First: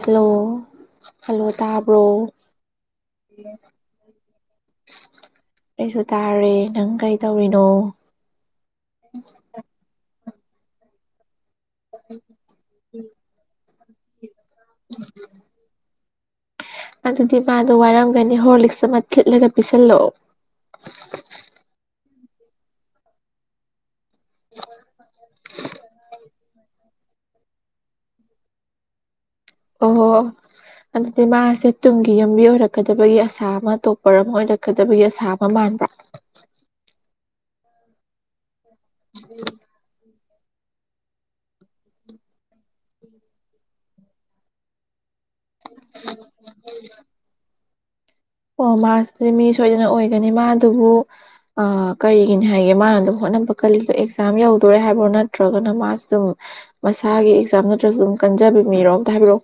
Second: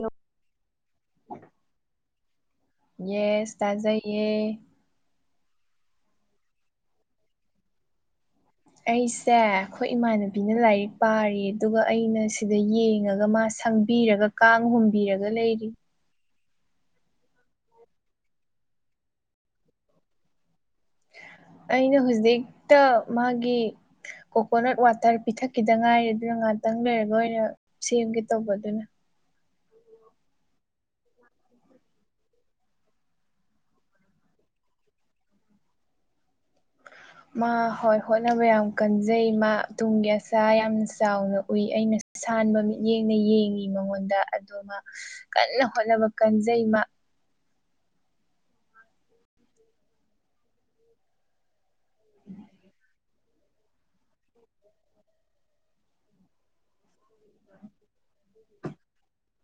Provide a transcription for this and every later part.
hello hello ꯇꯥꯕ꯭ꯔꯣ yes ꯇꯥꯖꯩꯌꯦ ꯀꯩꯁꯨ ꯇꯥꯔꯦ ꯅꯪ ꯀꯩ ꯇꯧꯔꯤꯅꯣ ꯑꯩꯁꯦ ꯑꯩꯈꯣꯏ ꯏꯃꯥꯟꯅꯕꯤꯅ ꯂꯥꯏꯔꯤꯛ ꯄꯥꯔꯤ ꯑꯗꯨꯒ ꯑꯩꯅ ꯁꯤꯗ ꯌꯦꯡꯉꯒ ꯃꯥ ꯁꯪꯕꯤꯔꯒ ꯀꯥꯡ ꯍꯨꯝꯕꯤꯔꯒ ꯂꯩꯔꯤ ꯑꯗꯨꯗꯤ ꯃꯥꯗꯣ ꯋꯥꯔꯝꯒꯅꯤ ꯍꯣꯔꯂꯤꯛꯁ ꯑꯃ ꯊꯤꯠꯂꯒ ꯄꯤꯁꯜꯂꯛꯑꯣ ꯑꯩꯅ ꯍꯧꯖꯤꯛꯇ ꯃꯥꯒꯤ ꯀꯣꯀꯣꯅꯠ ꯋꯥꯇꯔ ꯄꯤꯊꯛꯈꯤꯗ ꯉꯥꯏꯔꯦ ꯑꯗꯨꯅ ꯈꯤꯇꯪ ꯂꯩꯔꯒ ꯑꯣꯏꯅ ꯁꯦꯝꯒꯦ ꯇꯧꯕ ꯑꯗꯨꯅ ꯑꯣ ꯑꯗꯨꯗꯤ ꯃꯥꯁꯦ ꯇꯨꯡꯒꯤ ꯌꯨꯝꯕꯤ ꯑꯣꯏꯔꯛꯀꯗꯕꯒꯤ ꯑꯁꯥ ꯑꯃ ꯇꯇꯣꯞꯄꯔ ꯑꯃ ꯑꯣꯏꯔꯛꯀꯗꯕꯒꯤ ꯑꯁꯥ ꯑꯃ ꯃ [unintelligible] [inaudible] ꯃꯥ ꯍꯣꯏ ꯍꯣꯠꯅꯕ ꯌꯥꯝ ꯀꯟꯖꯩ ꯃꯥ ꯇꯨꯡꯒꯤ ꯑꯁ ꯆ ꯌꯥꯝꯅ ꯆꯥꯎꯅ ꯎꯏ ꯑꯩꯅ ꯁꯥꯟꯕ ꯃꯤꯠꯌꯦꯡꯅ ꯌꯦꯡꯉꯤ ꯃꯉꯣꯟꯗ ꯑꯗꯨꯃ ꯀꯟꯅ ꯍꯣꯠꯅꯕ ꯀꯟꯖꯩꯃ ꯑꯣ ꯃꯥꯁꯤꯗꯤ ꯃꯤ ꯁꯣꯏꯗꯅ ꯑꯣꯏꯒꯅꯤ ꯃꯥ ꯑꯗꯨꯕꯨ ꯀꯔꯤꯒꯤꯅꯤ ꯍꯥꯏꯒꯦ ꯃꯥꯅ ꯑꯗꯨꯝ ꯍꯣꯠꯅ ꯕ ꯀꯜꯂꯤꯗꯣ ꯑꯦꯛꯖꯥꯝ ꯌꯧꯗꯣꯔꯦ ꯍꯥꯏꯕ꯭ꯔꯣ ꯅꯠꯇ꯭ꯔꯒꯅ ꯃꯥꯁꯨꯝ ꯃꯁꯥꯒꯤ ꯑꯦꯛꯖꯥꯝ ꯅꯠꯇ꯭ꯔꯁꯨ ꯑꯗꯨꯝ ꯀꯟꯖ ꯕ ꯃꯤꯔꯣ ꯑꯝꯇ ꯍꯥꯏꯕꯤꯔꯛꯑꯣ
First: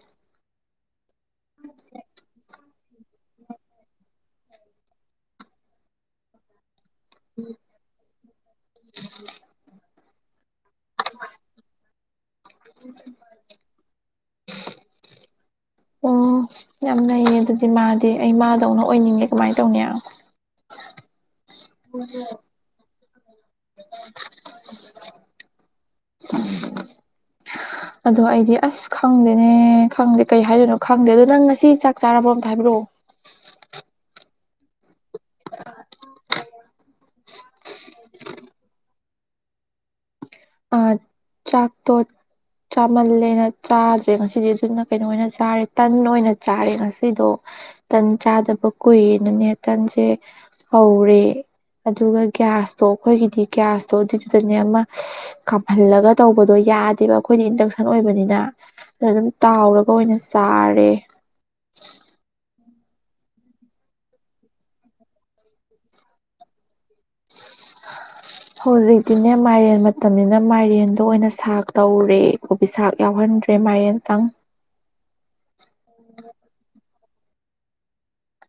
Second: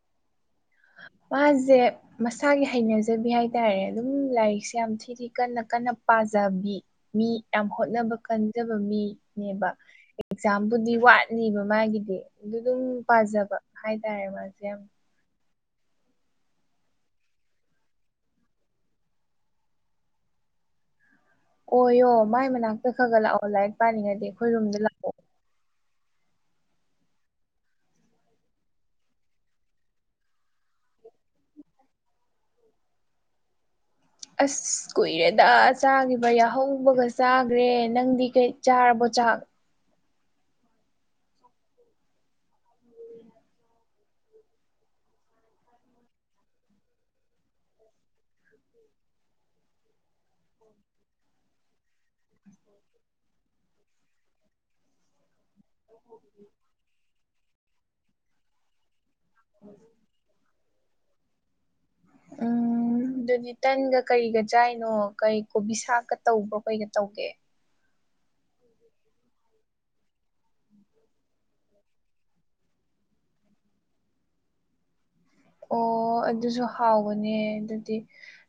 ꯃꯥꯁꯦ ꯃꯁꯥꯒꯤ ꯍꯩꯅꯖꯕꯤ ꯍꯥꯏꯇꯥꯔꯦ ꯑꯗꯨꯝ ꯂꯥꯏꯔꯤꯛꯁꯦ ꯌꯥꯝ ꯊꯤ-ꯊꯤ ꯀꯟꯅ-ꯀꯟꯅ ꯄꯥꯖꯕꯤ ꯃꯤ ꯌꯥꯝ ꯍꯣꯠꯅꯕ ꯀꯟꯖꯕ ꯃꯤꯅꯦꯕ ꯑꯦꯛꯖꯥꯝꯕꯨꯗꯤ ꯋꯥꯠꯂꯤꯕ ꯃꯥꯒꯤꯗꯤ ꯑꯗꯨ ꯑꯗꯨꯝ ꯄꯥꯖꯕ ꯍꯥꯏꯇꯥꯔꯦ ꯃꯥꯁꯦ ꯌꯥꯝ ꯑꯣ ꯑꯣ ꯌꯥꯝ ꯅꯩꯌꯦ ꯑꯗꯨꯗꯤ ꯃꯥꯗꯤ ꯑꯩ ꯃꯥꯗꯧꯅ ꯑꯣꯏꯅꯤꯡꯉꯦ ꯀꯃꯥꯏ ꯇꯧꯅꯤ ꯑꯣꯢꯌꯣ ꯃꯥꯏ ꯃꯅꯥꯛꯇ ꯈꯔ-ꯈꯔ ꯂꯥꯛꯑꯣ ꯂꯥꯏꯔꯤꯛ ꯄꯥꯅꯤꯡꯉꯗꯤ ꯑꯩꯈꯣꯏ ꯔꯨꯝꯗ ꯂꯥꯛꯑꯣ [inaudible] ꯑꯗꯣ ꯑꯩꯗꯤ ꯑꯁ ꯈꯪꯗꯦꯅꯦ ꯈꯪꯗꯦ ꯀꯩ ꯍꯥꯏꯗꯣꯏꯅꯣ ꯈꯪꯗꯦ ꯑꯗꯣ ꯅꯪ ꯉꯁꯤ ꯆꯥꯛ ꯆꯥꯔꯕꯣ ꯑꯝꯇ ꯍꯥꯏꯕꯤꯔꯛꯑꯣ [inaudible] ꯑꯁ ꯀꯨꯏꯔꯦꯗ ꯆꯥꯒꯤꯕ ꯌꯥꯍꯧꯕꯒ ꯆꯥꯒ꯭ꯔꯦ ꯅꯪꯗꯤ ꯀꯩ ꯆꯥꯔꯕꯣ ꯆꯥ ꯆꯥꯛ ꯑ ꯆꯥꯛ ꯇꯣ ꯆꯥꯃꯜꯂꯦꯅ ꯆꯥꯗ꯭ꯔꯦ ꯉꯁꯤꯗꯤ ꯑꯗꯨꯅ ꯀꯩꯅꯣ ꯑꯣꯏꯅ ꯆꯥꯔꯦ ꯇꯟ ꯑꯣꯏꯅ ꯆꯥꯔꯦ ꯉꯁꯤꯗꯣ ꯇꯟ ꯆꯥꯗꯕ ꯀꯨꯏꯔꯦꯅꯅꯦ ꯇꯟꯁꯦ ꯍꯧꯔꯦ ꯑꯗꯨꯒ ꯒ꯭ꯌꯥꯁꯇꯣ ꯑꯩꯈꯣꯏꯒꯤꯗꯤ ꯒ꯭ꯌꯥꯁꯇꯣ ꯑꯗꯨ ꯑꯗꯨꯅꯦ ꯑꯃ ꯀꯥꯝꯍꯜꯂꯒ ꯇꯧꯕꯗꯣ ꯌꯥꯗꯦꯕ ꯑꯩꯈꯣꯏꯗꯤ ꯏꯟꯗꯛꯁꯟ ꯑꯣꯏꯕꯅꯤꯅ ꯑꯗꯨꯝ ꯇꯥꯎꯔꯒ ꯑꯣꯏꯅ ꯆꯥꯔꯦ ꯎꯝ ꯑꯗꯨꯗꯤ ꯇꯟꯒ ꯀꯔꯤꯒ ꯆꯥꯏꯅꯣ ꯀꯩ ꯀꯣꯕꯤ ꯁꯥꯛꯀ ꯇꯧꯕ꯭ꯔꯣ ꯑꯩꯢꯒ ꯇꯧꯒꯦ [inaudible] ꯍꯧꯖꯤꯛꯇꯤꯅꯦ ꯃꯥꯏꯔꯦꯟ ꯃꯇꯝꯅꯤꯅ ꯃꯥꯏꯔꯦꯟꯗꯣ ꯑꯣꯏꯅ ꯁꯥꯛ ꯇꯧꯔꯦ ꯀꯣꯕꯤ ꯁꯥꯛ ꯌꯥꯎꯍꯟꯗ ꯗ꯭ꯔꯦ ꯃꯥꯢꯌꯦꯟꯇꯪ ꯑꯣ ꯑꯗꯨꯖꯨ ꯍꯥꯎꯕꯅꯦ ꯑꯗꯨꯗꯤ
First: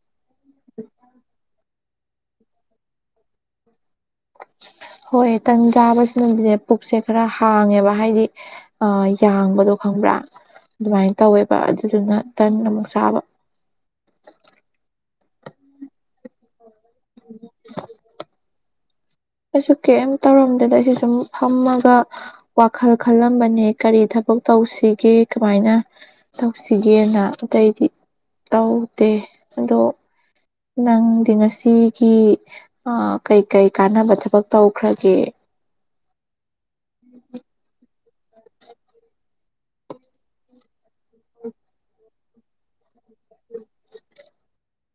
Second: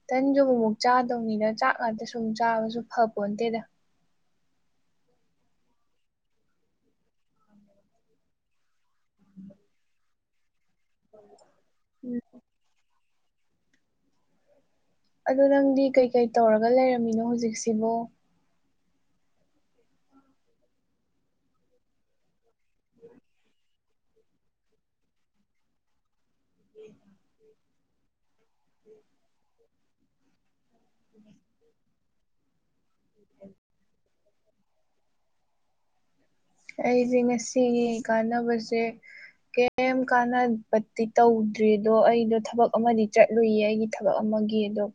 ꯇꯟꯁꯨ ꯑꯃꯨꯛ ꯃꯨꯛ ꯆꯥꯗꯧꯅꯤꯗ ꯆꯥꯛ ꯉꯥꯛꯇ ꯁꯨꯝ ꯆꯥꯕꯁꯨ ꯐꯄꫭꯟ ꯇꯦꯗ ꯍꯣꯏ ꯇꯟ ꯆꯥꯕꯁꯤꯅꯕꯨꯗꯤꯅꯦ ꯄꯨꯛꯁꯦ ꯈꯔ ꯍꯥꯡꯉꯦꯕ ꯍꯥꯏꯗꯤ ꯑꯥ ꯌꯥꯡꯕꯗꯣ ꯈꯪꯕ꯭ꯔꯥ ꯑꯗꯨꯃꯥꯏ ꯇꯧꯋꯦꯕ ꯑꯗꯨꯗꯨꯅ ꯎꯝ ꯇꯟ ꯑꯃꯨꯛ ꯆꯥꯕ ꯑꯗꯣ ꯅꯪꯗꯤ ꯀꯩꯀꯩ ꯇꯧꯔꯒ ꯂꯩꯔꯝꯃꯤꯅꯣ ꯍꯧꯖꯤꯛꯁꯤꯕꯣ ꯑꯩꯁꯨ ꯀꯩꯝ ꯇꯧꯔꯝꯗꯦꯗ ꯑꯩꯁꯨ ꯁꯨꯝ ꯐꯝꯃꯒ ꯋꯥꯈꯜ ꯈꯜꯂꯝꯕꯅꯦ ꯀꯔꯤ ꯊꯕꯛ ꯇꯧꯁꯤꯒꯦ ꯀꯃꯥꯏꯅ ꯇꯧꯁꯤꯒꯦꯅ ꯑꯇꯩꯗꯤ ꯇꯧꯗꯦ ꯑꯗꯣ ꯅꯪꯗꯤ ꯉꯁꯤꯒꯤ ꯀꯩ-ꯀꯩ ꯀꯥꯟꯅꯕ ꯊ ꯊꯕꯛ ꯇꯧꯈ꯭ꯔꯒꯦ ꯑꯩꯁꯦ ꯉꯁꯤꯒꯤ ꯀꯥꯟꯅꯕꯖꯦ ꯀꯩꯝ ꯀꯥꯟꯅꯕꯗꯤ ꯇꯧꯗ꯭ꯔꯤꯗꯣ ꯑꯩꯗꯣ ꯊꯕꯛ ꯑꯃꯗꯤ ꯆꯠꯂꯨꯏꯌꯦ ꯑꯩꯒꯤ ꯊꯕꯛ ꯑꯃꯒꯤ ꯑꯗꯣ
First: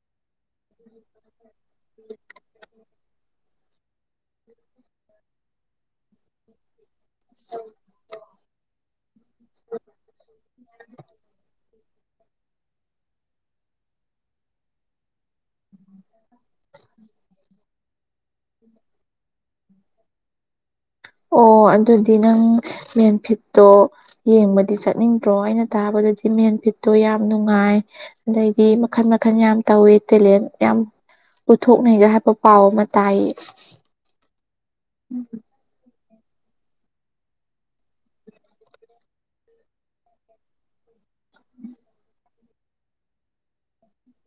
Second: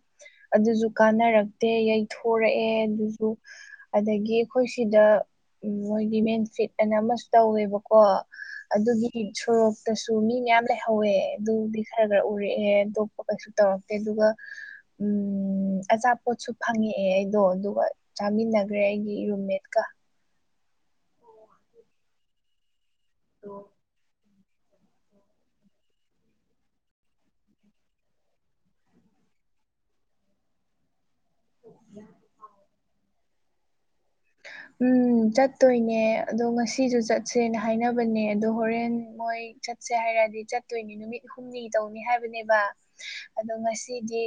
ꯑꯗꯨꯁꯨ ꯀꯥꯟꯅꯔꯛ ꯇꯦ ꯌꯩꯊꯣꯔꯛꯑꯦ ꯑꯗꯨꯖꯨ ꯑꯗꯒꯤ ꯑꯩꯈꯣꯏ ꯁꯤꯗ ꯃꯣꯏꯒꯤ ꯃꯦꯟ ꯁꯤꯠ ꯑꯅ ꯑꯃꯁꯨ ꯇꯧꯋꯦꯕꯀꯣ ꯑꯗꯨꯒꯤ ꯁꯣꯔꯣꯛꯇꯁꯨ ꯃꯤ ꯃꯌꯥꯝ ꯂꯩꯍꯧꯋꯦ ꯑꯗꯨꯗꯤ ꯈꯔ ꯈꯔ ꯎꯔꯛꯑꯦ ꯑꯗꯣꯞꯄ ꯀꯩꯁꯨ ꯇꯧꯔꯛꯇꯦ ꯑꯗꯨꯒ ꯎꯝ ꯑꯆꯥꯄꯣꯠꯁꯨ ꯐꯪ ꯉꯛꯑꯦ ꯑꯩꯗꯣ ꯑꯗꯨꯒ ꯆꯥꯃꯤꯟꯅꯒ꯭ꯔꯦ ꯑꯩꯒꯤ ꯔꯨꯝꯃꯦꯠꯀ ꯑꯣ ꯑꯗꯨꯗꯤ ꯅꯪ ꯃꯦꯟꯐꯤꯠꯇꯣ ꯌꯦꯡꯕꯗꯤ ꯆꯠꯅꯤꯡꯗ꯭ꯔꯣ ꯑꯩꯅ ꯇꯥꯕꯗꯗꯤ ꯃꯦꯟ ꯐꯤꯠꯇꯣ ꯌꯥꯝ ꯅꯨꯡꯉꯥꯏ ꯑꯗꯩꯒꯤ ꯃꯈꯜ ꯃ ꯃꯈꯜ ꯌꯥꯝ ꯇꯧꯋꯦ ꯇꯦꯂꯦꯟ ꯌꯥꯝ ꯎꯠꯊꯣꯛꯅꯩꯒ ꯍꯥꯏꯕ ꯄꯥꯎ ꯑꯃ ꯇꯥꯏ ꯎꯝ ꯆꯠꯇꯣꯏꯅꯦ ꯑꯗꯣ ꯉꯁꯤꯁꯨ ꯆꯠꯁꯦꯅ ꯍꯥꯏꯅꯕꯅꯦ ꯑꯗꯣ ꯍꯣꯔꯦꯟ ꯃꯣꯏ ꯆꯠꯁꯦ ꯍꯥꯏꯔꯗꯤ ꯆꯠꯇꯣꯏꯅꯤ ꯅꯨꯃꯤꯠ ꯍꯨꯝꯅꯤ ꯇꯧꯅꯤ ꯍꯥꯏꯕꯅꯦꯕ ꯑꯗꯣ ꯉꯁꯤꯗꯤ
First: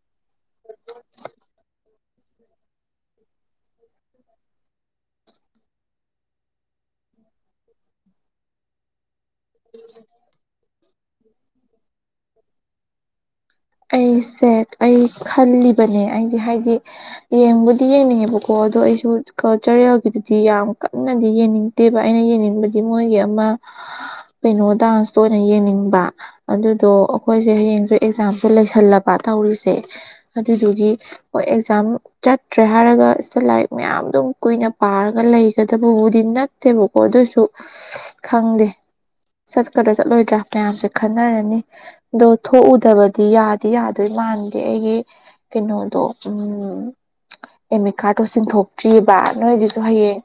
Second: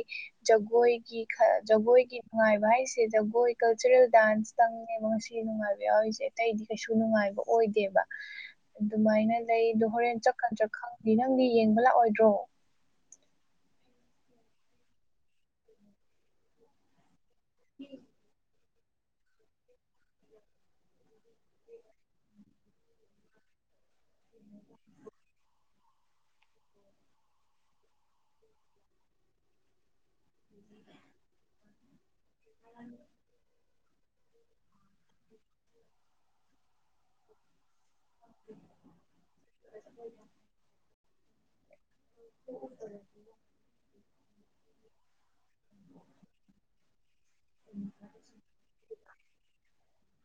ꯖꯒꯣꯏꯒꯤ ꯖꯒꯣꯏ ꯑꯩꯈꯣꯏꯒꯤ ꯅꯨꯡꯉꯥꯏꯕ ꯍꯥꯏꯁꯤ ꯒꯣꯏ ꯀꯜꯆꯔꯦꯜ ꯗꯥꯟꯁ ꯈꯤꯇꯪꯅꯦꯕ ꯉꯁꯤ ꯅꯨꯡꯉꯥꯏꯕ ꯌꯥꯎꯔꯤꯁꯦ ꯑꯇꯩꯗꯤ ꯀꯩꯁꯨ ꯅꯨꯡꯉꯥꯏꯕ ꯑꯣꯏꯗꯦꯕ ꯑꯗꯨꯃꯥꯏꯅ ꯂꯩꯗꯣ ꯍꯣꯔꯦꯟ ꯆꯠꯀꯟꯗ꯭ꯔꯥ ꯈꯪꯗꯦ ꯅꯪꯗꯤ ꯌꯦꯡꯕ ꯂꯥꯛꯑꯣꯏꯗ꯭ꯔꯣ ꯑꯩꯁꯦ ꯑꯩ ꯈꯜꯂꯤꯕꯅꯦ ꯑꯩꯗꯤ ꯍꯥꯏꯗꯤ ꯌꯦꯡꯕꯨꯗꯤ ꯌꯦꯡꯅꯤꯡꯉꯦꯕꯀꯣ ꯀ ꯑꯗꯣ ꯑꯩꯁꯨ ꯀꯜꯆꯔꯦꯜꯒꯤꯗꯨꯗꯤ ꯌꯥꯝ ꯀꯟꯅꯗꯤ ꯌꯦꯡꯅꯤꯡꯗꯦꯕ ꯑꯩꯅ ꯌꯦꯡꯅꯤꯡꯕꯗꯤ ꯃꯣꯏꯒꯤ ꯑꯃ ꯀꯩꯅꯣ ꯗꯥꯟꯁꯇ ꯑꯣꯏꯅ ꯌꯦꯡꯅꯤꯡꯕ ꯑꯗꯨꯗꯣ ꯑꯩꯈꯣꯏꯁꯦ ꯍꯌꯦꯡꯁꯨ ꯑꯦꯛꯖꯥꯝ ꯂꯩꯁꯜꯂꯕ ꯇꯧꯔꯤꯁꯦ ꯑꯗꯨꯗꯨꯒꯤ ꯍꯣꯏ ꯑꯦꯛꯖꯥꯝ ꯆꯠꯇ꯭ꯔꯦ ꯍꯥꯏꯔꯒ ꯁꯤꯗ ꯂꯥꯏꯔꯤꯛ ꯃꯌꯥꯝ ꯑꯗꯨꯝ ꯀꯨꯏꯅ ꯄꯥꯔꯒ ꯂꯩꯒꯗꯕꯕꯨꯗꯤ ꯅꯠꯇꯦꯕꯀꯣ ꯑꯗꯨꯁꯨ ꯈꯪꯗꯦ ꯆꯠꯀꯗ꯭ꯔꯥ ꯆꯠꯂꯣꯏꯗ꯭ꯔꯥ ꯃꯌꯥꯝꯁꯦ ꯈꯟꯅꯔꯅꯤ ꯑꯗꯣ ꯊꯣꯛꯎꯗꯕ ꯗꯤ ꯌꯥꯗꯤ ꯌꯥꯗꯣꯏ ꯃꯥꯟꯗꯦ ꯑꯩꯒꯤ ꯀꯩꯅꯣꯗꯣ ꯎꯝ ꯑꯦꯃꯤꯠꯀꯥꯠꯇꯣ ꯁꯤꯟꯊꯣꯛꯇ꯭ꯔꯤꯕꯑꯔꯤꯕ ꯅꯣꯏꯒꯤꯁꯨ ꯍꯌꯦꯡ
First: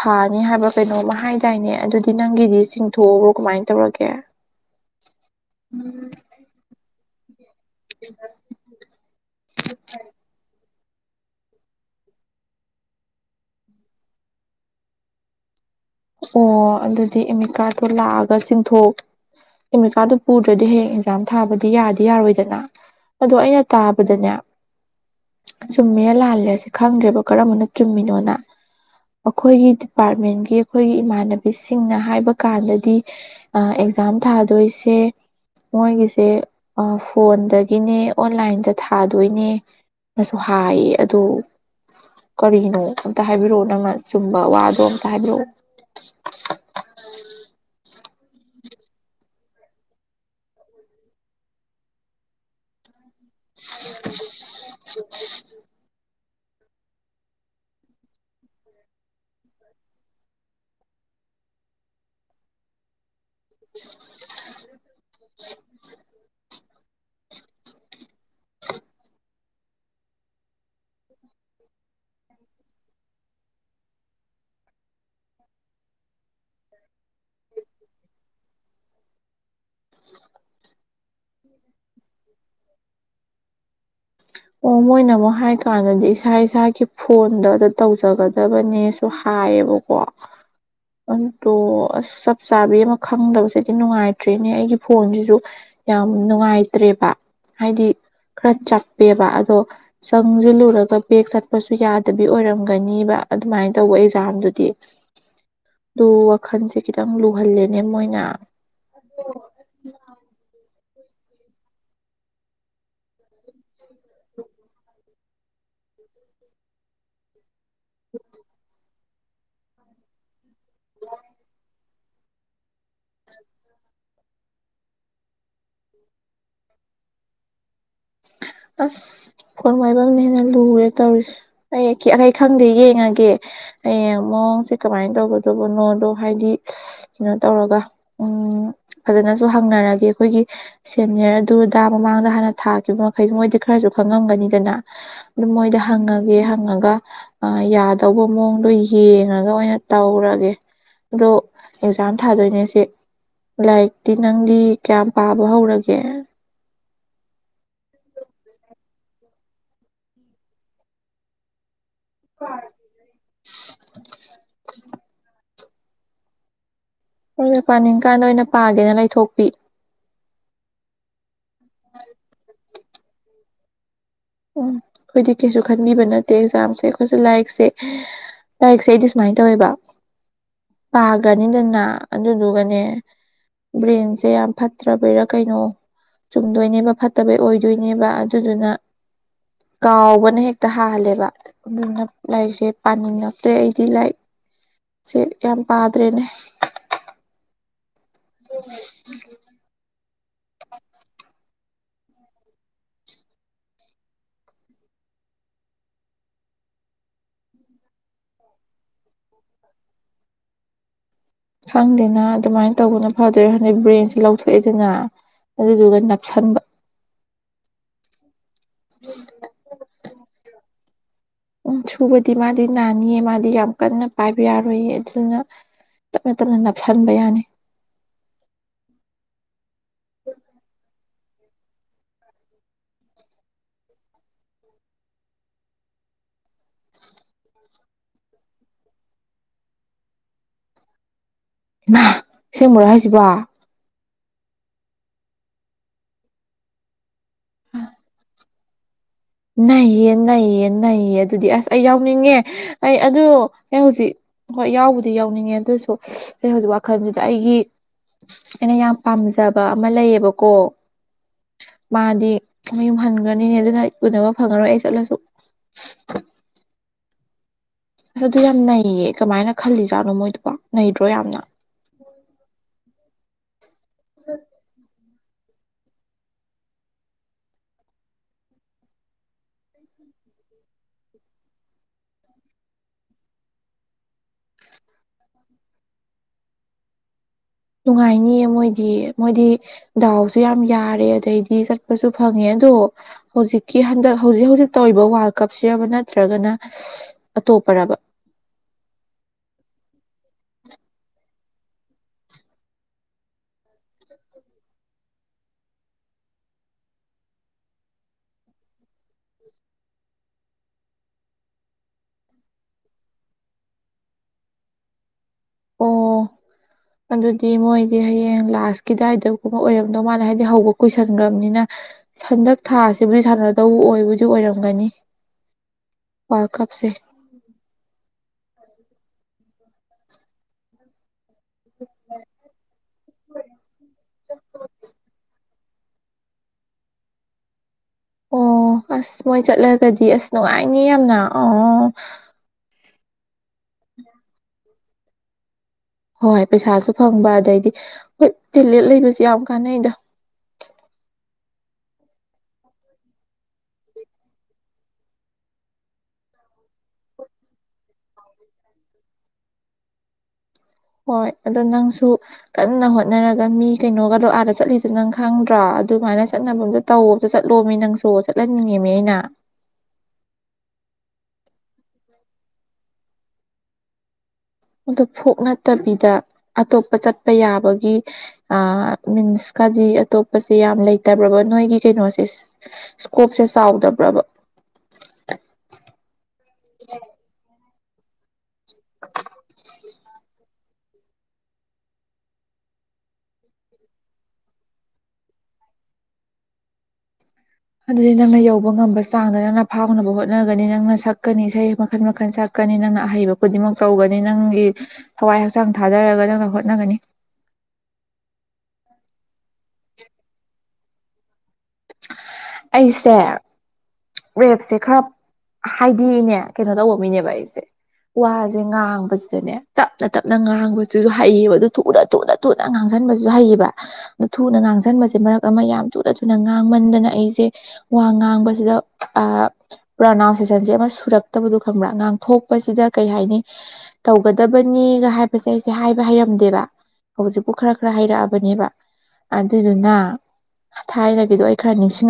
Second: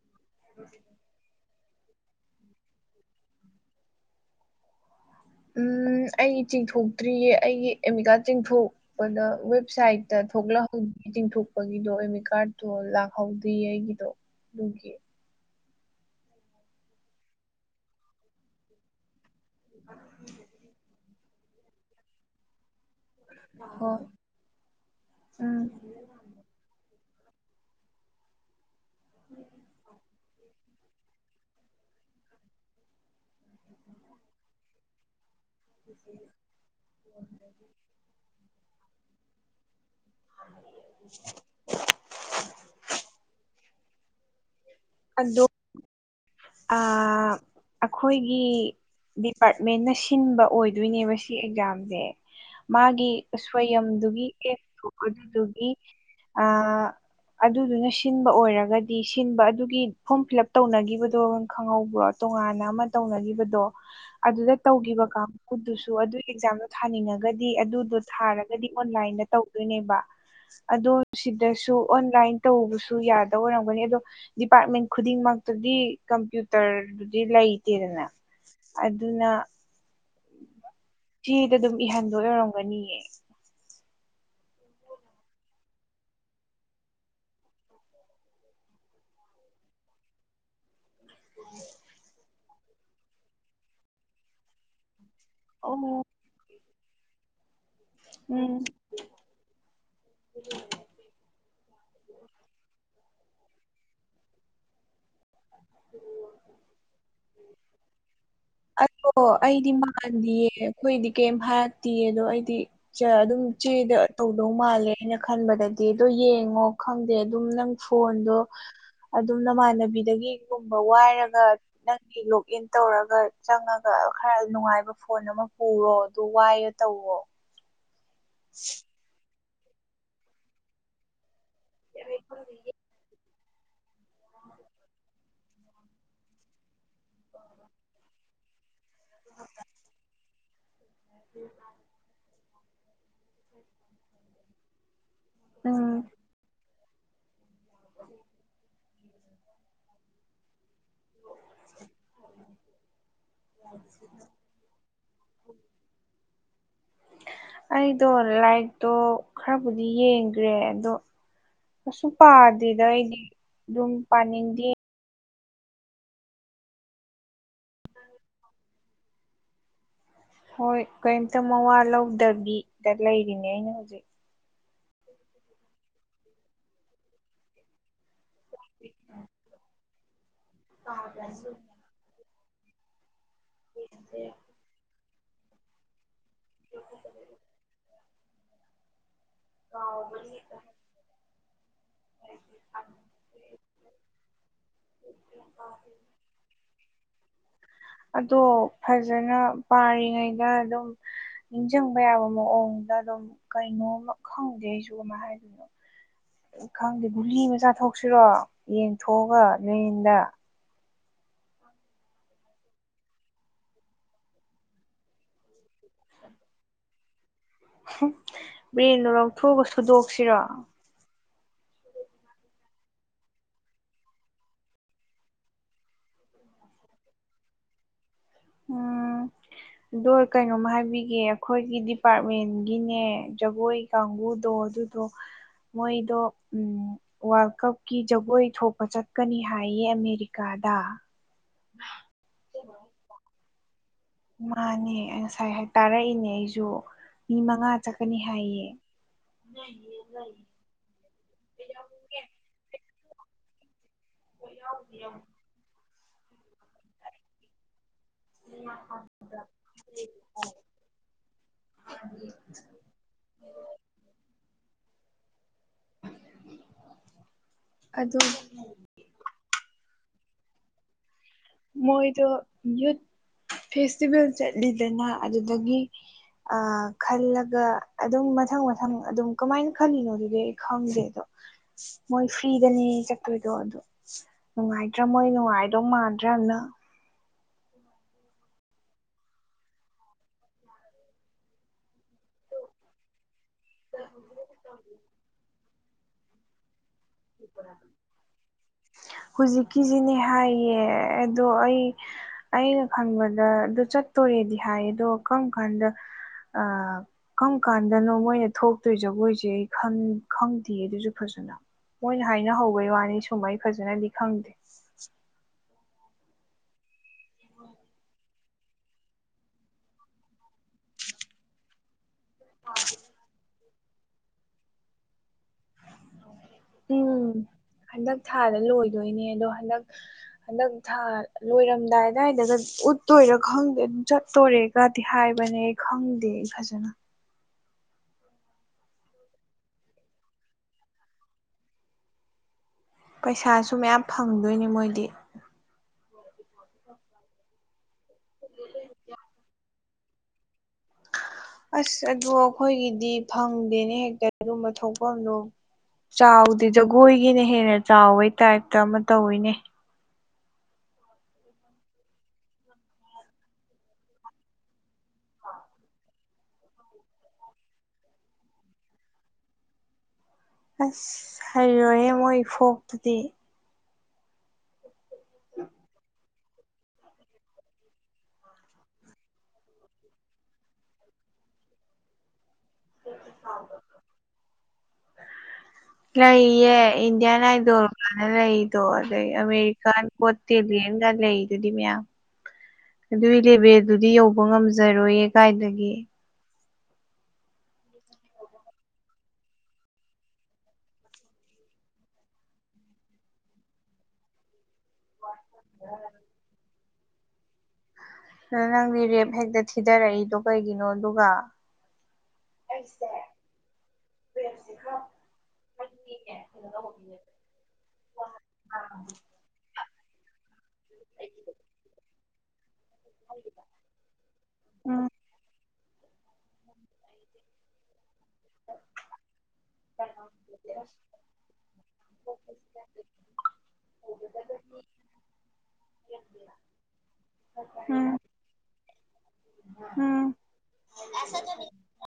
ꯊꯥꯅꯤ ꯍꯥꯏꯕ ꯀꯩꯅꯣꯝꯃ ꯍꯥꯏ ꯇꯅꯦ ꯑꯗꯨꯗꯤ ꯅꯪꯒꯤꯗꯤ ꯆꯤꯡꯊꯣꯛꯑꯕ꯭ꯔꯣ ꯀꯃꯥꯏꯅ ꯇꯧꯔꯒꯦ ꯎꯝ ꯑꯩ ꯆꯤꯡꯊꯣꯛꯇ꯭ꯔꯤꯌꯦ ꯑꯩꯒꯤ ꯑꯦꯃꯤꯠꯀꯥꯠ ꯆꯤꯡꯊꯣꯛꯄꯗ ꯋꯦꯕꯁꯥꯏꯠꯇ ꯊꯣꯛꯂꯛꯍꯧ ꯆꯤꯡꯊꯣꯛꯄꯒꯤꯗꯣ ꯑꯦꯃꯤꯠꯀꯥꯔꯠꯇꯣ ꯂꯥꯛꯍꯧꯗꯦ ꯑꯩꯒꯤꯗꯣ ꯑꯗꯨꯒꯤ ꯑꯣ ꯑꯗꯨꯗꯤ ꯑꯦꯃꯤꯀꯥꯠꯗꯣ ꯂꯥꯛꯑꯒ ꯆꯤꯡꯊꯣꯛ ꯑꯦꯔꯤꯠꯀꯥꯠꯗꯨ ꯄꯨꯗ꯭ꯔꯗꯤ ꯍꯌꯦꯡ ꯑꯦꯛꯖꯥꯝ ꯊꯥꯕꯗꯤ ꯌꯥꯗꯤ ꯌꯥꯔꯣꯏꯗꯅ ꯑꯗꯣ ꯑꯩꯅ ꯍꯣꯏ ꯇꯥꯕꯗꯅꯦ ꯎꯝ ꯆꯨꯝꯃꯤꯔ ꯂꯥꯜꯂꯦꯔ ꯁꯤ ꯈꯪꯗ꯭ꯔꯦꯕ ꯀꯔꯝꯕꯅ ꯆꯨꯝꯃꯤꯅꯣꯅ ꯑꯩꯈꯣꯏꯒꯤ ꯗꯤꯄꯥꯔꯠꯃꯦꯟꯒꯤ ꯑꯩꯈꯣꯏꯒꯤ ꯏꯃꯥꯟꯅꯕꯤꯁꯤꯡꯅ ꯍꯥꯏꯕ ꯀꯥꯟꯗꯗꯤ ꯑꯦꯛꯖꯥꯝ ꯊꯥꯗꯣꯏꯁꯦ ꯃꯣꯏꯒꯤꯁꯦ ꯐꯣꯟꯗꯒꯤꯅꯦ ꯑꯣꯟꯂꯥꯏꯟꯗ ꯊꯥꯗꯣꯏꯅꯦ ꯅꯁꯨ ꯍꯥꯏꯌꯦ ꯑꯗꯨ ꯀꯔꯤꯅꯣ ꯑꯝꯇ ꯍꯥꯏꯕꯤꯔꯛꯑꯣ ꯅꯪꯅ ꯆꯨꯝꯕ ꯋꯥꯗꯣ ꯇꯣ ꯑꯝꯇꯥ ꯑꯗꯣ ꯍꯥꯏꯕꯤꯔꯛꯑꯣ ꯑꯩꯈꯣꯏꯒꯤ ꯗꯤꯄꯥꯔꯠꯃꯦꯟꯅ ꯁꯤꯟꯕ ꯑꯣꯏꯗꯣꯏꯅꯦꯕ ꯁꯤ ꯑꯦꯛꯖꯥꯝꯁꯦ ꯃꯥꯒꯤ ꯁꯋꯌꯝꯗꯨꯒꯤ ꯑꯦ ꯑꯗꯨꯗꯨꯒꯤ ꯑ ꯑꯗꯨꯗꯨꯅ ꯁꯤꯟꯕ ꯑꯣꯏꯔꯒꯗꯤ ꯁꯤꯟꯕ ꯑꯗꯨꯒꯤ ꯐꯣꯔꯝ ꯐꯤꯜ ꯎꯞ ꯇꯧꯅꯈꯤꯕꯗꯨ ꯈꯪꯍꯧꯕ꯭ꯔꯣ ꯇꯣꯉꯥꯟꯅ ꯑꯃ ꯇꯧꯅꯈꯤꯕꯗꯣ ꯑꯗꯨꯗ ꯇꯧꯈꯤꯕ ꯀꯀꯨꯗꯨꯁꯨ ꯑꯗꯨ ꯑꯦꯛꯖꯥꯝꯗꯣ ꯊꯥꯅꯤꯡꯉꯒꯗꯤ ꯑꯗꯨꯗꯣ ꯊꯥꯔꯒꯗꯤ ꯑꯣꯟꯂꯥꯏꯟꯗ ꯇꯧꯗꯣꯏꯅꯦꯕ ꯑꯗꯣ ꯁꯤꯗꯁꯨ ꯑꯣꯟꯂꯥꯏꯟ ꯇꯧꯕꯁꯨ ꯌꯥꯗꯕ ꯑꯣꯏꯔꯝꯒꯅꯤ ꯑꯗꯣ ꯗꯤꯄꯥꯔꯠꯃꯦꯟ ꯈꯨꯗꯤꯡꯃꯛ ꯑꯗꯨꯗꯤ ꯀꯝꯄ꯭ꯌꯨꯇꯔꯗꯨꯗꯤ ꯂꯩꯇꯦꯗꯅ ꯑꯗꯨꯅ ꯆꯦꯗ ꯑꯗꯨꯝ ꯏꯍꯟꯗꯣꯢ ꯑꯣꯏꯔꯝꯒꯅꯤꯌꯦ ꯑꯣ ꯃꯣꯏꯅ ꯑꯃꯨꯛ ꯍꯥꯏ ꯀꯥꯟꯗꯗꯤ ꯏꯁꯥ ꯏꯁꯥꯒꯤ ꯐꯣꯟꯗ ꯇꯧꯖꯒꯗꯕꯅꯦꯁꯨ ꯍꯥꯢ ꯍꯥꯌꯦꯕ ꯀꯣ ꯑꯗꯣ ꯑꯁ ꯆꯞ ꯆꯥꯕꯤ ꯑꯃ ꯈꯪꯗꯕꯁꯦꯗꯤ ꯅꯨꯡꯉꯥꯏꯇ꯭ꯔꯦꯅꯦ ꯑꯩꯒꯤ ꯐꯣꯟꯁꯤ ꯑꯗꯨꯨ ꯑꯣ ꯌꯥꯝ ꯅꯨꯡꯉꯥꯏꯇ꯭ꯔꯦꯕ ꯍꯥꯏꯗꯤ ꯈꯔ ꯎꯝ ꯆꯞ ꯆꯠꯄꯦꯕ ꯑꯗꯣ ꯆꯪꯁꯤꯜꯂꯨꯔꯒ ꯕꯦꯒ ꯆꯠ ꯁꯨ ꯌꯥꯗꯕꯤ ꯑꯣꯏꯔꯝꯒꯅꯤꯕ ꯑꯗꯨꯃꯥꯏꯅ ꯇꯧꯕ ꯑꯦꯛꯖꯥꯝꯗꯨꯗꯤ ꯑꯗꯨ ꯋꯥꯈꯜꯁꯦ ꯈꯤꯇꯪ ꯂꯨꯍꯜꯂꯦꯅꯦ ꯃꯣꯏꯅ ꯑꯣ ꯑꯩꯗꯤ ꯃꯥꯟꯗꯤꯌꯦ ꯑꯩꯈꯣꯏꯗꯤ ꯀꯩꯝ ꯍꯥꯏꯔꯠꯇꯦ ꯑꯗꯣ ꯑꯩꯗꯤ ꯑꯗꯨꯝ ꯆꯦꯗ ꯇꯧꯗꯧ ꯃꯥꯜꯂꯦ ꯍꯥꯏꯅ ꯈꯟꯕꯗꯗꯤ ꯑꯗꯣ ꯌꯦꯡꯉꯣ ꯈꯪꯗꯦ ꯑꯗꯨꯝ ꯅꯪ ꯐꯣꯟꯗꯣ ꯑꯗꯨꯝ ꯅꯃꯥꯟꯅꯕꯤꯗꯒꯤ ꯨ ꯋꯥꯏꯔꯒ ꯅꯪꯒꯤ ꯂꯣꯛ ꯏꯟ ꯇꯧꯔꯒ ꯆꯪꯉꯒ ꯈꯔ ꯅꯨꯡꯉꯥꯏꯕ ꯐꯣꯟ ꯑꯃ ꯄꯨꯔꯣ ꯑꯗꯨ ꯋꯥꯏꯔ ꯇꯧꯔꯣ ꯑꯁ ꯐꯣꯟ ꯋꯥꯏꯕꯝꯅ ꯍꯦꯟꯅ ꯂꯨꯔꯦ ꯇꯧꯔꯤꯁꯦ ꯑꯩ ꯈꯪꯗꯦ ꯌꯦꯡꯉꯒꯦ ꯍꯌꯦꯡ ꯑꯃꯨꯛ ꯑꯣ ꯁꯤꯦ ꯀꯃꯥꯏꯅ ꯇꯧꯒꯗꯧꯕꯅꯣꯗꯣ ꯍꯥꯏꯗꯤ ꯀꯩꯅꯣ ꯇꯧꯔꯒ ꯎꯝ ꯐꯖꯅꯁꯨ ꯍꯪꯅꯔꯒꯦ ꯑꯩꯈꯣꯏꯒꯤ ꯁꯦꯅꯤꯔ ꯑꯗꯨꯗ ꯃꯃꯥꯡꯗ ꯍꯥꯟꯅ ꯊꯥꯈꯤꯕ ꯃꯈꯩ ꯃꯣꯏꯗꯤ ꯈꯔꯁꯨ ꯈꯪꯉꯝꯒꯅꯤꯗꯅ ꯑꯗꯨꯝ ꯃꯣꯏꯗ ꯎꯝ ꯍꯪꯉꯒꯦ ꯍꯪꯉꯒ ꯌꯥꯗꯧꯕ ꯃꯑꯣꯡꯗꯣ ꯌꯦꯡꯉꯒ ꯑꯣꯏꯅ ꯇꯧꯔꯒꯦ ꯑꯗꯣ ꯑꯦꯛꯖꯥꯝ ꯊꯥꯗꯣꯏꯅꯦ ꯁꯤ ꯂꯥꯏꯔꯤꯛꯇꯤ ꯅꯪꯗꯤ ꯀꯌꯥꯝ ꯄꯥꯕ ꯍꯧꯔꯒꯦ ꯑꯩꯗꯣ ꯂꯥꯏꯔꯤꯛꯇꯣ ꯈꯔꯕꯨꯗꯤ ꯌꯦꯡꯈ꯭ꯔꯦ ꯑꯗꯣ ꯀꯩꯁꯨ ꯄꯥꯗꯦꯗ ꯑꯩꯗꯤ ꯑꯗꯨꯝ ꯄꯥꯅꯤꯡꯗꯦ ꯍ ꯄꯥꯅꯤꯡꯀꯥꯟꯗ ꯑꯣꯏꯅ ꯄꯥꯒꯦꯅ ꯂꯩꯊꯣꯛꯄꯤ ꯍꯣꯏ ꯀꯔꯤꯝꯇ ꯃꯋꯥ ꯂꯧꯗꯕꯤꯗ ꯂꯩꯔꯤꯅꯦ ꯑꯩꯅ ꯍꯧꯖꯤꯛ ꯎꯝ ꯑꯩꯈꯣꯏꯗꯤ ꯀꯩꯁꯨ ꯈꯟꯕꯤꯕ ꯅꯠꯇꯦ ꯑꯦꯛꯖꯥꯝꯁꯦ ꯑꯩꯈꯣꯏꯁꯨ ꯂꯥꯏꯔꯤꯛꯁꯦ ꯂꯥꯏꯔꯤꯛꯁꯦ ꯑꯩꯗꯤ ꯁꯨꯃꯥꯏꯅ ꯇꯧꯋꯦꯕ ꯄꯥꯈ꯭ꯔꯅꯤꯗꯅ ꯑꯗꯨꯗꯨꯒꯅꯦ ꯕ꯭ꯔꯦꯟꯁꯦ ꯌꯥꯝ ꯐꯠꯇ꯭ꯔꯕꯩꯔꯥ ꯀꯩꯅꯣ ꯆꯨꯝꯗꯣꯏꯅꯦꯕ ꯐꯠꯇꯕꯩ ꯑꯣꯏꯗꯣꯏꯅꯦꯕ ꯑꯗꯨꯗꯨꯅ ꯀꯥꯎꯕꯅ ꯍꯦꯛꯇ ꯍꯥꯜꯂꯦꯕ ꯑꯗꯨꯅ ꯂꯥꯏꯔꯤꯛꯁꯦ ꯄꯥꯅꯤꯡꯉꯛꯇ꯭ꯔꯦ ꯑꯩꯗꯤ ꯂꯥꯏꯔꯤꯛ ꯁꯤꯦ ꯌꯥꯝ ꯄꯥꯗ꯭ꯔꯦꯅꯦ ꯑꯗꯣ ꯐꯖꯅ ꯄꯥꯔꯤꯉꯩ ꯑꯗꯨꯝ ꯅꯤꯡꯁꯤꯡꯕ ꯌꯥꯕ ꯃꯑꯣꯡꯗ ꯑꯗꯨꯝ ꯀꯩꯅꯣꯝꯃ ꯈꯪꯗꯦ ꯑꯩꯁꯨ ꯑꯃ ꯍꯥꯏꯗꯅꯣ ꯈꯪꯗꯦ ꯒꯨꯂꯤ ꯃꯆꯥꯥꯊꯣꯛꯁꯤꯔꯣ ꯌꯦꯟꯊꯣꯛꯑꯒ ꯅꯟꯗ ꯈꯪꯗꯦꯅ ꯑꯗꯨꯃꯥꯏꯅ ꯇꯧꯕꯅ ꯐꯗꯔꯦ ꯍꯟꯗꯛ ꯕ꯭ꯔꯦꯟꯁꯦ ꯂꯧꯊꯣꯛꯑꯦꯗꯅ ꯑꯗꯨꯗꯨꯒ ꯅꯞꯁꯤꯟꯕ ꯕ꯭ꯔꯦꯟꯗꯣ ꯂꯧꯊꯣꯛꯑꯒ ꯁꯨꯗꯣꯛꯁꯤꯔꯣ ꯎ ꯁꯨꯕꯗꯤ ꯃꯥꯗꯤ ꯅꯥꯅꯤꯌꯦ ꯃꯥꯗꯤ ꯌꯥꯝ ꯀꯟꯅ ꯄꯥꯏꯕ ꯌꯥꯔꯣꯏꯌꯦ ꯑꯗꯨꯅ ꯇꯞꯅ ꯇꯞꯅ ꯅꯞꯊꯍꯟꯕ ꯌꯥꯅꯤ ꯎꯝ ꯑꯗꯣ ꯀꯩꯅꯣꯝꯃ ꯍꯥꯏꯕꯤꯒꯦ ꯑꯩꯈꯣꯏꯒꯤ ꯗꯤꯄꯥꯔꯠꯃꯦꯟꯒꯤꯅꯦ ꯖꯒꯣꯏ ꯀꯥꯡꯕꯨꯗꯣ ꯑꯗꯨꯗꯣ ꯃꯣꯏꯗꯣ ꯎꯝ ꯋꯥꯔꯜ ꯀꯞꯀꯤ ꯖꯒꯣꯏ ꯊꯣꯛꯄ ꯆꯠꯀꯅꯤ ꯍꯥꯏꯌꯦ ꯑꯃꯦꯔꯤꯀꯥꯗ ꯗꯗꯥ ꯏꯃ ꯁꯦꯝꯦꯡꯃꯨꯔꯦ ꯍꯥꯏꯁꯤꯕ ꯃꯥꯅꯦ ꯉꯁꯥꯏ ꯇꯥꯔꯛꯏꯅꯦ ꯑꯩꯁꯨ ꯃꯤ ꯃꯉꯥ ꯆꯠꯀꯅꯤ ꯍꯥꯏꯌꯦ ꯅꯩꯌꯦ ꯅꯩꯌꯦ ꯅꯩꯌꯦ ꯑꯗꯨꯗꯤ ꯑꯁ ꯑꯩ ꯌꯥꯎꯅꯤꯡꯉꯦ ꯑꯩ ꯑꯗꯨ ꯑꯦ ꯍꯧꯖꯤꯛ ꯍꯣꯏ ꯌꯥꯎꯕꯨꯗꯤ ꯌꯥꯎꯅꯤꯡꯉꯦ ꯑꯗꯨꯑꯣꯁꯨ ꯑ ꯍꯧꯖꯤꯛ ꯋꯥꯈꯜꯁꯤꯗ ꯑꯩꯒꯤ ꯑꯩꯅ ꯌꯥꯝ ꯄꯥꯝꯖꯕ ꯑꯃ ꯂꯩꯌꯦꯕꯀꯣ ꯃꯥꯗꯤ ꯃꯌꯨꯝ ꯍꯟꯈ꯭ꯔꯅꯤꯅꯦ ꯑꯗꯨꯅ ꯎꯅꯕ ꯐꯪꯉꯔꯣꯏ ꯑꯩ ꯆꯠꯂꯁꯨ ꯑꯁ ꯑꯗꯨ ꯌꯥꯝ ꯅꯩꯌꯦ ꯀꯃꯥꯏꯅ ꯈꯜꯂꯤꯖꯥꯠꯅꯣ ꯃꯣꯏꯗꯨꯀꯣ ꯅꯩꯗ꯭ꯔꯣ ꯌꯥꯝꯅ ꯃꯣꯏꯗꯣ ꯌꯨꯠ ꯐꯦꯁꯇꯤꯚꯦꯜ ꯆꯠꯂꯤꯗꯅ ꯑꯗꯨꯗꯒꯤ ꯑ ꯈꯜꯂꯒ ꯑꯗꯨꯝ ꯃꯊꯪ ꯃꯊꯪ ꯑꯗꯨꯝ ꯀꯃꯥꯏꯅ ꯈꯜꯂꯤꯅꯣ ꯈꯪꯗꯦ ꯑꯗꯣ ꯃꯣꯏ ꯐ꯭ꯔꯤꯗꯅꯦ ꯆꯠꯇꯣꯏꯗꯣ ꯑ ꯅꯨꯡꯉꯥꯏꯗ꯭ꯔꯥ ꯃꯣꯏ ꯍꯣꯏ ꯅꯨꯡꯉꯥꯏꯗꯧ ꯃꯥꯟꯗ꯭ꯔꯅ ꯅꯨꯡꯉꯥꯏꯅꯤꯌꯦ ꯃꯣꯏꯗꯤ ꯃꯣꯏꯗꯤ ꯗꯥꯎꯁꯨ ꯌꯥꯝ ꯌꯥꯔꯦ ꯑꯗꯩꯗꯤ ꯆꯠꯄꯁꯨ ꯐꯪꯉꯦ ꯑꯗꯣ ꯍꯧꯖꯤꯛꯀꯤ ꯍꯟꯗꯛ ꯍꯧꯖꯤꯛ ꯍꯧꯖꯤꯛ ꯇꯧꯔꯤꯕ ꯋꯥꯔꯜ ꯀꯞ ꯁꯤꯔꯕ ꯅꯠꯇ꯭ꯔꯒꯅ ꯑꯇꯣꯞꯄꯔꯕ ꯍꯧꯖꯤꯛꯀꯤꯁꯤꯅꯦ ꯍꯥꯏꯌꯦ ꯑꯗꯣ ꯑꯩ ꯑꯩꯅ ꯈꯪꯕꯗ ꯑꯗꯨ ꯆꯠꯇꯣꯔꯦꯗꯤ ꯍꯥꯏ ꯑꯗꯣ ꯀꯔꯝ ꯀꯥꯟꯗ ꯑ ꯀꯝ ꯀꯥꯟꯗꯅꯣ ꯃꯣꯏꯅ ꯊꯣꯛꯇꯣꯏ ꯖꯒꯣꯏꯁꯦ ꯑꯩ ꯈꯪꯗꯦ ꯑꯗꯨꯁꯨ ꯐꯖ ꯃꯣꯏꯅ ꯍꯥꯏꯅ ꯍꯧꯕꯩ ꯋꯥꯅꯤ ꯁꯨꯝꯍꯩ ꯐꯖꯅꯗꯤ ꯈꯪꯗꯦ ꯑꯣ ꯑꯗꯨꯗꯤ ꯃꯣꯏꯗꯤ ꯍꯌꯦꯡ ꯂꯥꯛ ꯥꯁꯀꯤꯗꯥꯏꯗꯒꯨꯝꯕ ꯑꯣꯏꯔꯝꯗꯣ ꯃꯥꯅ ꯍꯥꯏꯗꯤ ꯍꯧꯕ ꯀꯨꯁꯟꯈ꯭ꯔꯕꯅꯤꯅ ꯍꯟꯗꯛ ꯊꯁꯤꯕꯨ ꯁꯅꯔ ꯂꯧ ꯑꯣꯏꯕꯨꯗꯤ ꯑꯣꯏꯔꯝꯒꯅꯤ ꯋꯥꯔꯜ ꯀꯞꯁꯦ ꯎꯝ ꯍꯟꯗꯛ ꯊꯥꯗ ꯂꯣꯏ ꯑꯗꯨꯣꯏꯅꯦ ꯑꯗꯣ ꯍꯟꯗꯛ ꯍꯟꯗꯛ ꯊꯥ ꯂꯣꯏꯔꯝꯗꯥꯏꯗꯥꯋꯥꯏꯗꯒ ꯎꯠꯇꯣꯏꯔ ꯈꯪꯗꯦ ꯑꯗꯨꯝ ꯆꯠꯇꯣꯔꯦꯒꯗꯤ ꯍꯥꯏꯕꯅꯦ ꯈꯪꯗꯦ ꯏ ꯈꯖꯅ ꯑꯣ ꯑꯁ ꯃꯣꯏ ꯆꯠꯂꯒꯗꯤ ꯑꯁ ꯅꯨꯡꯉꯥꯏꯅꯤ ꯌꯥꯝꯅ ꯑꯣ ꯄꯩꯁꯥꯁꯨ ꯃꯌꯥꯝ ꯐꯪꯗꯣꯏꯅꯤ ꯃꯣꯏꯗꯤ ꯍꯣꯏ ꯄꯩꯁꯥꯁꯨ ꯐꯪꯕ ꯑꯗꯩꯗꯤ ꯍꯣꯏ ꯇꯦꯂꯦꯟ ꯂꯩꯕꯁꯨ ꯌꯥꯝ ꯀꯥꯟꯅꯩꯗ ꯑꯁ ꯑꯗꯨ ꯑꯩꯈꯣꯏꯒꯤꯗꯤ ꯐꯪꯗꯦꯅꯦ ꯍꯦꯛꯇ ꯑꯗꯨꯨꯝꯕ ꯊꯣꯛꯐꯝꯗꯣ ꯆꯥꯎꯗꯤ ꯖꯒꯣꯏꯒꯤꯅ ꯍꯦꯟꯅ ꯆꯥꯎꯕꯩ ꯇꯥꯏꯞꯇ ꯑꯃ ꯇꯧꯋꯤꯅꯦ ꯍꯣꯏ ꯑꯗꯣ ꯅꯪꯁꯨ ꯀꯟꯅ ꯍꯣꯠꯅꯔꯒ ꯃꯤ ꯀꯩꯅꯣꯒ ꯂꯣ ꯑꯒ ꯆꯠꯂꯤꯁ ꯅꯪ ꯈꯪꯗ꯭ꯔꯥ ꯑꯗꯨꯃꯥꯏꯅ ꯆꯠꯅꯕ ꯑꯝꯇ ꯇꯧꯝꯗ ꯆꯠꯂꯣꯝꯃꯤ ꯅꯪꯁꯨ ꯆꯠꯍꯟꯅꯤꯡꯉꯤꯅꯦ ꯑꯩꯅ ꯑꯁ ꯍꯥꯏꯔꯣꯏꯌꯦꯦ ꯃꯣꯏ ꯏꯐꯣꯛꯇꯗꯤ ꯑꯗꯨ ꯐꯣꯛ ꯅꯠꯇꯕꯤꯗ ꯑꯇꯣꯞꯄ ꯆꯠꯄ ꯌꯥꯕꯒꯤ ꯃꯤꯟꯁ ꯀꯗꯤ ꯑꯇꯣꯞꯄꯁꯦ ꯌꯥꯝ ꯂꯩꯇꯕ꯭ꯔꯕꯣ ꯅꯣꯏꯒꯤ ꯀꯩꯅꯣꯁꯦ ꯏꯁꯀꯣꯞꯁꯦ ꯆꯥꯎꯗꯕ꯭ꯔꯕ ꯂꯩꯦ ꯏꯟꯗꯤꯌꯥꯅꯏꯗꯣꯔ ꯅ ꯂꯩꯗꯣ ꯑꯗ ꯑꯃꯦꯔꯤꯀꯥꯟ ꯑꯣꯁꯇ꯭ꯔꯦꯂꯤꯌꯥꯟꯒ ꯂꯩꯗꯨꯗꯤ ꯃꯌꯥꯝ ꯑꯗꯨꯏ ꯂꯦꯕꯦ ꯑꯗꯨꯗꯤ ꯌꯧꯕ ꯉꯝꯖꯔꯣꯏꯌꯦ ꯀꯥꯏꯗꯒꯤ ꯑꯗꯨꯗꯤ ꯅꯪꯅ ꯌꯧꯕ ꯉꯝꯕ ꯆꯥꯡꯗ ꯅꯪꯅ ꯐꯥꯎꯅꯕ ꯍꯣꯠꯅꯒꯅꯤ ꯅꯪꯅ ꯁꯛꯀꯅꯤ ꯏꯁꯩ ꯃꯈꯜ ꯃꯈꯜ ꯁꯛꯀꯅꯤ ꯀꯅꯤ ꯅꯪꯅ ꯑꯍꯩꯕ ꯈꯨꯗꯤꯡꯃꯛ ꯇꯧꯒꯅꯤ ꯅꯪꯒꯤ ꯍꯋꯥꯏ ꯍꯛꯆꯥꯡ ꯊꯥꯗꯔꯒ ꯅꯪꯅ ꯍꯣꯠꯅꯒꯅꯤ ꯅꯪꯗꯤ ꯔꯦꯞ ꯍꯦꯛꯇ ꯊꯤꯗꯔꯛꯏꯗꯣ ꯀꯩꯒꯤꯅꯣ ꯑꯗꯨꯒ ꯑꯩꯁꯦ ꯋꯦꯞꯁꯦ ꯈꯔ ꯍꯥꯏꯗꯤ ꯏꯅꯦ ꯀꯩꯅꯣ ꯇꯧꯕ ꯃꯤꯅꯦꯕ ꯑꯩꯁꯦ ꯋꯥꯁꯦ ꯉꯥꯡꯕꯁꯤꯗꯅꯦ ꯇꯞꯅ ꯇꯞꯅ ꯉꯥꯡꯕꯁꯤꯁꯨ ꯍꯩꯌꯦꯕ ꯑꯗꯨ ꯊꯨꯅ ꯊꯨꯅ ꯇꯨꯠꯅ ꯉꯥꯡꯁꯟꯕꯁꯨ ꯍꯩꯌꯦꯕ ꯑꯗꯣ ꯊꯨꯅ ꯎꯝ ꯉꯥꯡꯁꯤꯟꯕꯁꯦ ꯃꯔꯛ ꯑꯃ ꯌꯥꯝ ꯇꯨꯠꯅ ꯊꯨꯅ ꯑꯥꯡꯃꯟꯗꯅ ꯑꯩꯁꯦ ꯋꯥ ꯉ ꯈ ꯀ ꯇꯧꯒꯗꯕꯅꯤꯒ ꯍꯥꯏꯕꯁꯦ ꯑꯩꯁꯦ ꯍꯥꯏꯕ ꯍꯩꯔꯝꯗꯦꯕ ꯍꯧꯖꯤꯛꯄꯨ ꯈꯔ ꯈꯔ ꯎꯝ ꯍꯩꯔꯛꯑꯕꯅꯦꯕ ꯑꯗꯨꯗꯨꯅ ꯎꯝ ꯊꯥꯏꯅ ꯗꯣ ꯑꯩ ꯈꯔ ꯅꯤꯡꯁꯤꯡꯉꯦ